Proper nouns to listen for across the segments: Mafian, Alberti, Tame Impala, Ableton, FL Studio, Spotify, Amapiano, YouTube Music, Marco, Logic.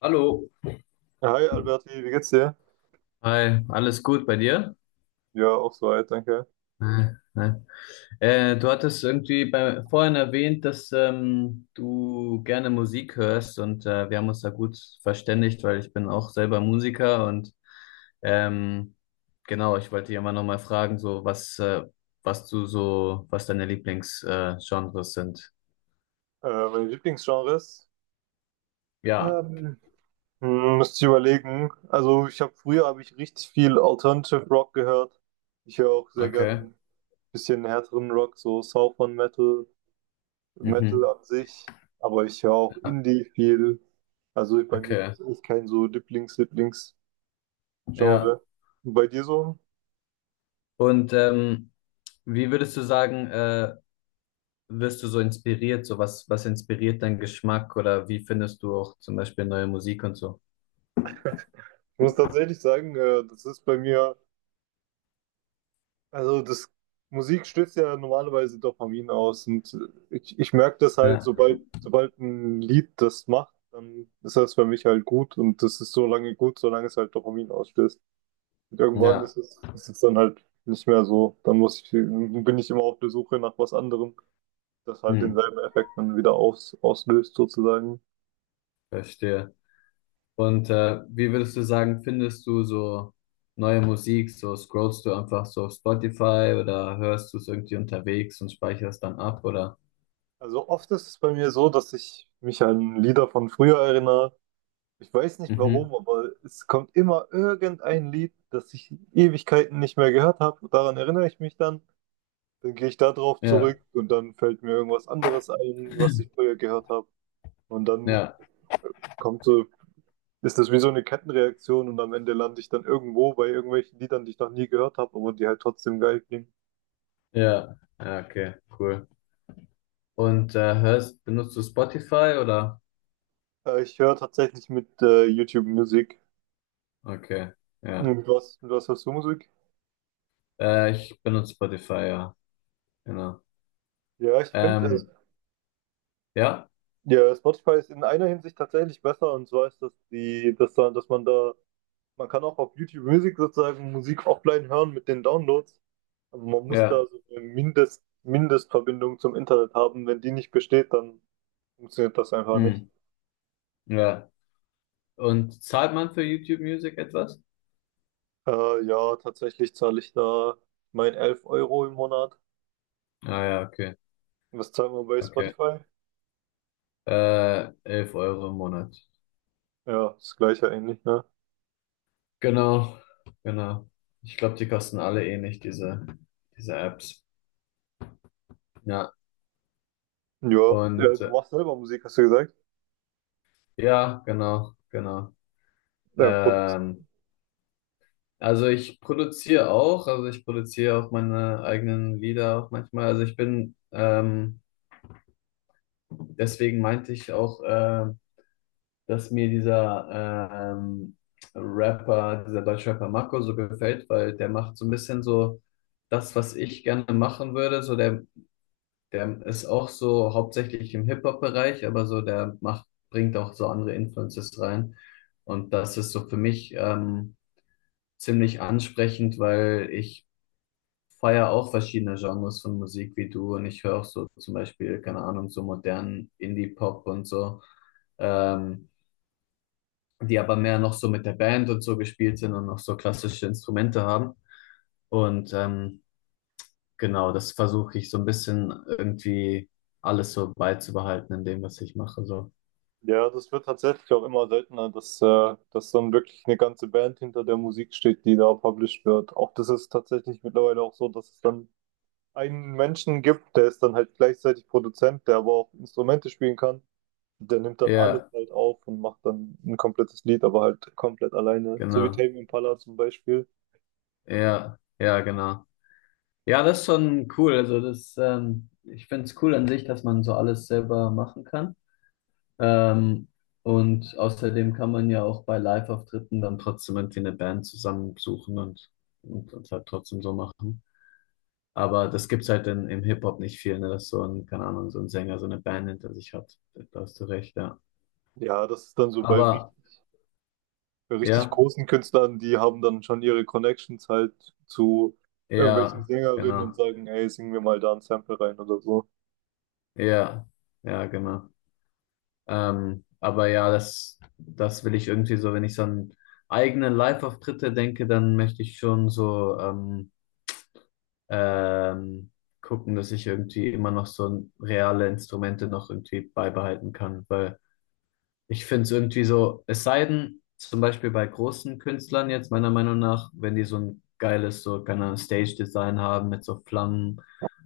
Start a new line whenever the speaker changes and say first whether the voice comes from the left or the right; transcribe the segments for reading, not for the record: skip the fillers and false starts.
left: Hallo.
right: Hi Alberti, wie geht's dir?
left: Hi, alles gut bei dir?
right: Ja, auch soweit, danke.
left: Äh, äh. Du hattest irgendwie vorhin erwähnt, dass du gerne Musik hörst und wir haben uns da gut verständigt, weil ich bin auch selber Musiker und ähm, genau, ich wollte dich immer noch mal fragen, so was, was du so, was deine Lieblingsgenres Genres sind.
right: Meine Lieblingsgenres?
left: Ja,
right: Ähm, Müsste ich überlegen. Also ich habe früher habe ich richtig viel Alternative Rock gehört. Ich höre auch sehr gern
left: okay.
right: ein bisschen härteren Rock, so Southern Metal, Metal
left: Mhm.
right: an sich. Aber ich höre auch Indie viel. Also bei mir gibt
left: Okay,
right: es echt kein so Lieblings-Lieblings-Genre.
left: ja.
right: Und bei dir so?
left: Und wie würdest du sagen, wirst du so inspiriert? So was, was inspiriert deinen Geschmack oder wie findest du auch zum Beispiel neue Musik und so?
right: Ich muss tatsächlich sagen, das ist bei mir. Also das Musik stößt ja normalerweise Dopamin aus und ich merke das halt,
left: Ja,
right: sobald ein Lied das macht, dann ist das für mich halt gut und das ist so lange gut, solange es halt Dopamin ausstößt. Und irgendwann
left: ja,
right: ist es dann halt nicht mehr so. Dann bin ich immer auf der Suche nach was anderem, das halt
left: hm,
right: denselben Effekt dann wieder auslöst sozusagen.
left: verstehe. Und wie würdest du sagen, findest du so neue Musik? So scrollst du einfach so auf Spotify oder hörst du es irgendwie unterwegs und speicherst dann ab oder?
right: Also oft ist es bei mir so, dass ich mich an Lieder von früher erinnere. Ich weiß nicht
left: Mhm.
right: warum, aber es kommt immer irgendein Lied, das ich Ewigkeiten nicht mehr gehört habe. Daran erinnere ich mich dann. Dann gehe ich da drauf
left: Ja,
right: zurück und dann fällt mir irgendwas anderes ein, was ich früher gehört habe. Und dann
left: ja,
right: kommt so, ist das wie so eine Kettenreaktion und am Ende lande ich dann irgendwo bei irgendwelchen Liedern, die ich noch nie gehört habe, aber die halt trotzdem geil klingen.
left: ja, okay, cool. Und benutzt du Spotify oder?
right: Ich höre tatsächlich mit YouTube Musik.
left: Okay, ja.
right: Und was, was hörst du Musik?
left: Ich benutze Spotify, ja, genau.
right: Ja, ich finde,
left: Ähm, ja.
right: Ja, Spotify ist in einer Hinsicht tatsächlich besser, und zwar ist, das die, dass da, dass man da, man kann auch auf YouTube Music sozusagen Musik offline hören mit den Downloads, aber man muss da
left: Ja,
right: so eine Mindestverbindung zum Internet haben. Wenn die nicht besteht, dann funktioniert das einfach nicht.
left: hm, ja. Und zahlt man für YouTube Music etwas?
right: Ja, tatsächlich zahle ich da mein 11 Euro im Monat.
left: Ah ja, okay,
right: Was zahlen wir bei
left: okay.
right: Spotify?
left: 11 Euro im Monat.
right: Ja, das gleiche eigentlich, ne?
left: Genau, genau. Ich glaube, die kosten alle ähnlich, diese Apps. Ja,
right: Ja,
left: und
right: du machst selber Musik, hast du gesagt?
left: ja, genau, genau.
right: Ja, produ
left: Ähm, also ich produziere auch, also ich produziere auch meine eigenen Lieder auch manchmal. Deswegen meinte ich auch, dass mir dieser ähm, Rapper, dieser deutsche Rapper Marco so gefällt, weil der macht so ein bisschen so das, was ich gerne machen würde. Der ist auch so hauptsächlich im Hip-Hop-Bereich, aber so der macht, bringt auch so andere Influences rein. Und das ist so für mich ziemlich ansprechend, weil ich feiere auch verschiedene Genres von Musik wie du, und ich höre auch so zum Beispiel, keine Ahnung, so modernen Indie-Pop und so. Ähm, Die aber mehr noch so mit der Band und so gespielt sind und noch so klassische Instrumente haben. Und genau, das versuche ich so ein bisschen irgendwie alles so beizubehalten in dem, was ich mache. So.
right: Ja, das wird tatsächlich auch immer seltener, dass dann wirklich eine ganze Band hinter der Musik steht, die da published wird. Auch das ist tatsächlich mittlerweile auch so, dass es dann einen Menschen gibt, der ist dann halt gleichzeitig Produzent, der aber auch Instrumente spielen kann. Der nimmt dann alles
left: Ja,
right: halt auf und macht dann ein komplettes Lied, aber halt komplett alleine. So wie
left: genau.
right: Tame Impala zum Beispiel.
left: Ja, ja, genau. Ja, das ist schon cool. Also das, ich finde es cool an sich, dass man so alles selber machen kann. Ähm, und außerdem kann man ja auch bei Live-Auftritten dann trotzdem irgendwie eine Band zusammensuchen und halt trotzdem so machen. Aber das gibt's halt im Hip-Hop nicht viel, ne? Dass so ein, keine Ahnung, so ein Sänger so eine Band hinter sich hat. Da hast du recht, ja.
right: Ja, das ist dann so
left: Aber
right: bei richtig
left: ja,
right: großen Künstlern, die haben dann schon ihre Connections halt zu irgendwelchen
left: ja,
right: Sängerinnen und
left: genau.
right: sagen, ey, sing mir mal da ein Sample rein oder so.
left: Ja, ja, genau. Aber ja, das, das will ich irgendwie so, wenn ich so an eigene Live-Auftritte denke, dann möchte ich schon so ähm, gucken, dass ich irgendwie immer noch so reale Instrumente noch irgendwie beibehalten kann, weil ich finde es irgendwie so, es sei denn, zum Beispiel bei großen Künstlern jetzt, meiner Meinung nach, wenn die so ein geiles, so, keine Ahnung, Stage-Design haben mit so Flammen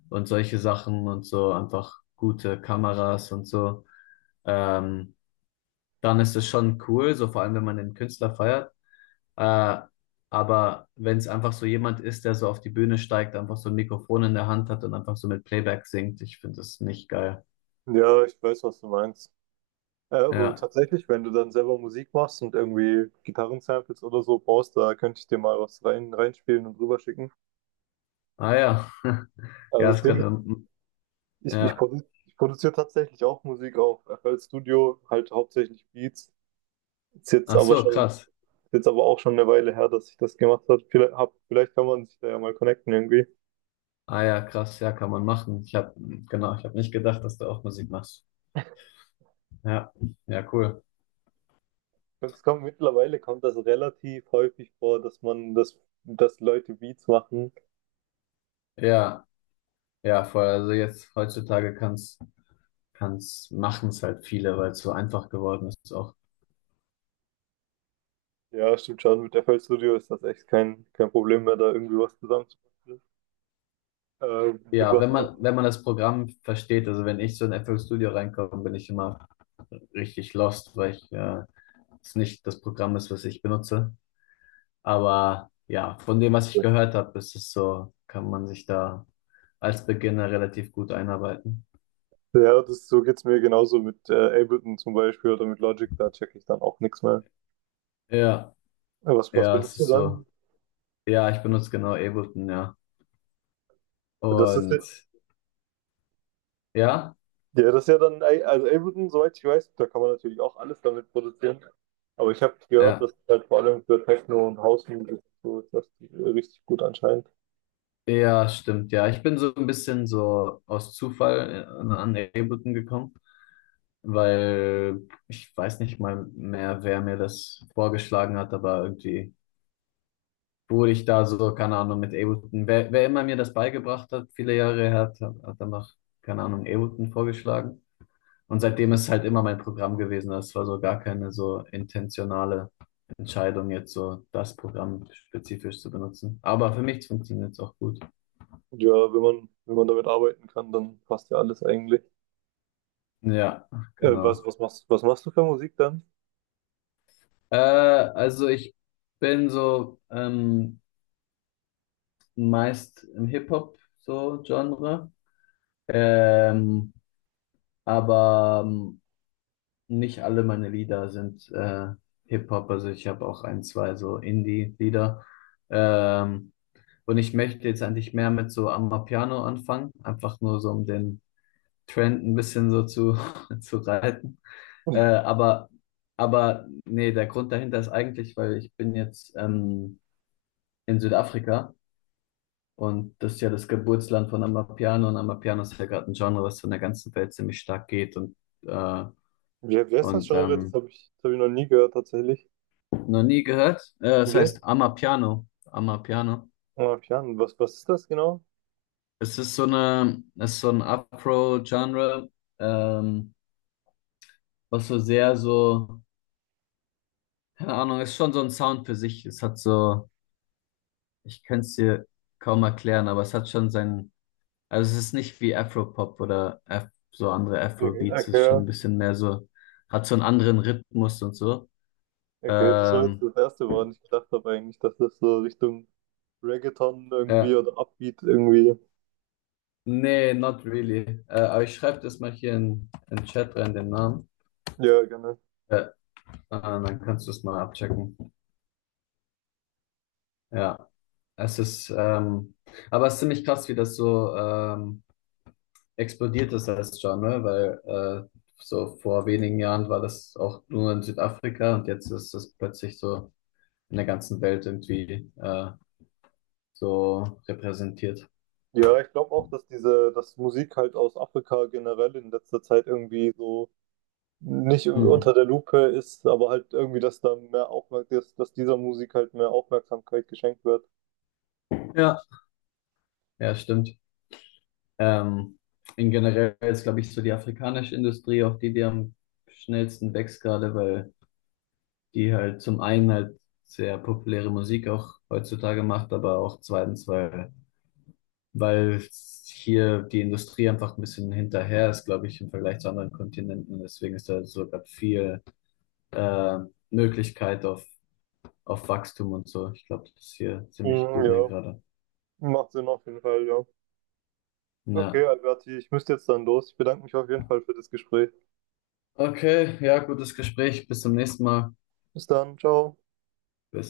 left: und solche Sachen und so, einfach gute Kameras und so, ähm, dann ist es schon cool, so vor allem, wenn man den Künstler feiert. Äh, aber wenn es einfach so jemand ist, der so auf die Bühne steigt, einfach so ein Mikrofon in der Hand hat und einfach so mit Playback singt, ich finde das nicht geil.
right: Ja, ich weiß, was du meinst. Ja, aber
left: Ja.
right: tatsächlich, wenn du dann selber Musik machst und irgendwie Gitarrensamples oder so brauchst, da könnte ich dir mal was reinspielen und rüberschicken.
left: Ah ja.
right: Also
left: Ja,
right: das
left: das
right: Ding,
left: können wir.
right: ich, ich,
left: Ja.
right: produ ich produziere tatsächlich auch Musik auf FL Studio, halt hauptsächlich Beats.
left: Ach so, krass.
right: Ist jetzt aber auch schon eine Weile her, dass ich das gemacht habe. Vielleicht kann man sich da ja mal connecten irgendwie.
left: Ah ja, krass, ja, kann man machen. Ich habe, genau, ich habe nicht gedacht, dass du auch Musik machst. Ja, ja, cool.
right: Es kommt mittlerweile kommt das relativ häufig vor, dass Leute Beats machen.
left: Ja, ja, voll. Also jetzt heutzutage machen's halt viele, weil es so einfach geworden ist auch.
right: Ja, stimmt schon. Mit FL Studio ist das echt kein Problem mehr, da irgendwie was zusammenzubasteln. Mit
left: Ja,
right: was auch.
left: wenn man das Programm versteht, also wenn ich so in FL Studio reinkomme, bin ich immer richtig lost, weil ich es nicht das Programm ist, was ich benutze. Aber ja, von dem, was ich gehört habe, ist es so, kann man sich da als Beginner relativ gut einarbeiten.
right: Ja, das, so geht's mir genauso mit Ableton zum Beispiel oder mit Logic, da checke ich dann auch nichts mehr.
left: Ja.
right: Was, was
left: Ja, es
right: benutzt du
left: ist
right: dann?
left: so. Ja, ich benutze genau Ableton, ja.
right: Das ist, ja,
left: Und ja,
right: ja, das ist ja dann, also Ableton, soweit ich weiß, da kann man natürlich auch alles damit produzieren. Aber ich habe gehört,
left: ja,
right: dass halt vor allem für Techno und Housemusik so ist das richtig gut anscheinend.
left: ja, stimmt, ja. Ich bin so ein bisschen so aus Zufall an Ableton gekommen, weil ich weiß nicht mal mehr, wer mir das vorgeschlagen hat, aber irgendwie wurde ich da so, keine Ahnung, mit Ableton. Wer immer mir das beigebracht hat, viele Jahre her, hat danach, keine Ahnung, Ableton vorgeschlagen. Und seitdem ist halt immer mein Programm gewesen. Das war so gar keine so intentionale Entscheidung, jetzt so das Programm spezifisch zu benutzen. Aber für mich funktioniert es auch gut.
right: Und ja, wenn man damit arbeiten kann, dann passt ja alles eigentlich.
left: Ja, genau.
right: Was machst du für Musik dann?
left: Also ich bin so meist im Hip-Hop so Genre. Ähm, aber nicht alle meine Lieder sind Hip-Hop. Also ich habe auch ein, zwei so Indie-Lieder. Ähm, Und ich möchte jetzt eigentlich mehr mit so Amapiano anfangen, einfach nur so um den Trend ein bisschen so zu, zu reiten. Äh, aber, aber nee, der Grund dahinter ist eigentlich, weil ich bin jetzt in Südafrika und das ist ja das Geburtsland von Amapiano, und Amapiano ist ja gerade ein Genre, was so in der ganzen Welt ziemlich stark geht. Äh,
right: Wie heißt das
left: und
right: Genre?
left: ähm,
right: Das hab ich noch nie gehört, tatsächlich.
left: Noch nie gehört. Das
right: Wie heißt
left: heißt Amapiano. Amapiano.
right: Mafian? Was ist das genau?
left: Es ist so eine, es ist so ein Afro-Genre. Ähm, Was so sehr so, keine Ahnung, ist schon so ein Sound für sich. Es hat so, ich könnte es dir kaum erklären, aber es hat schon seinen, also es ist nicht wie Afropop oder Af so andere
right: Okay,
left: Afrobeats, es ist schon
right: okay,
left: ein bisschen mehr so, hat so einen anderen Rhythmus und so.
right: okay, das war jetzt
left: Ähm,
right: das Erste, woran ich gedacht habe eigentlich, dass das so Richtung Reggaeton irgendwie
left: ja,
right: oder Upbeat irgendwie.
left: nee, not really. Aber ich schreibe das mal hier in den Chat rein, den Namen.
right: Ja, gerne.
left: Äh, ah, dann kannst du es mal abchecken. Ja, es ist, aber es ist ziemlich krass, wie das so, explodiert das jetzt schon, ne? Weil äh, so vor wenigen Jahren war das auch nur in Südafrika und jetzt ist das plötzlich so in der ganzen Welt irgendwie so repräsentiert.
right: Ja, ich glaube auch, dass dass Musik halt aus Afrika generell in letzter Zeit irgendwie so nicht
left: Hm.
right: unter der Lupe ist, aber halt irgendwie, dass da mehr Aufmerksamkeit, dass dieser Musik halt mehr Aufmerksamkeit geschenkt wird.
left: Ja, ja, stimmt. Ähm, in generell ist, glaube ich, so die afrikanische Industrie auch die, die am schnellsten wächst gerade, weil die halt zum einen halt sehr populäre Musik auch heutzutage macht, aber auch zweitens, weil hier die Industrie einfach ein bisschen hinterher ist, glaube ich, im Vergleich zu anderen Kontinenten. Deswegen ist da so grad viel äh, Möglichkeit auf Wachstum und so. Ich glaube, das ist hier ziemlich
right: Mhm,
left: booming
right: ja,
left: gerade.
right: macht Sinn auf jeden Fall, ja. Okay,
left: Ja.
right: Alberti, ich müsste jetzt dann los. Ich bedanke mich auf jeden Fall für das Gespräch.
left: Okay, ja, gutes Gespräch. Bis zum nächsten Mal.
right: Bis dann, ciao.
left: Bis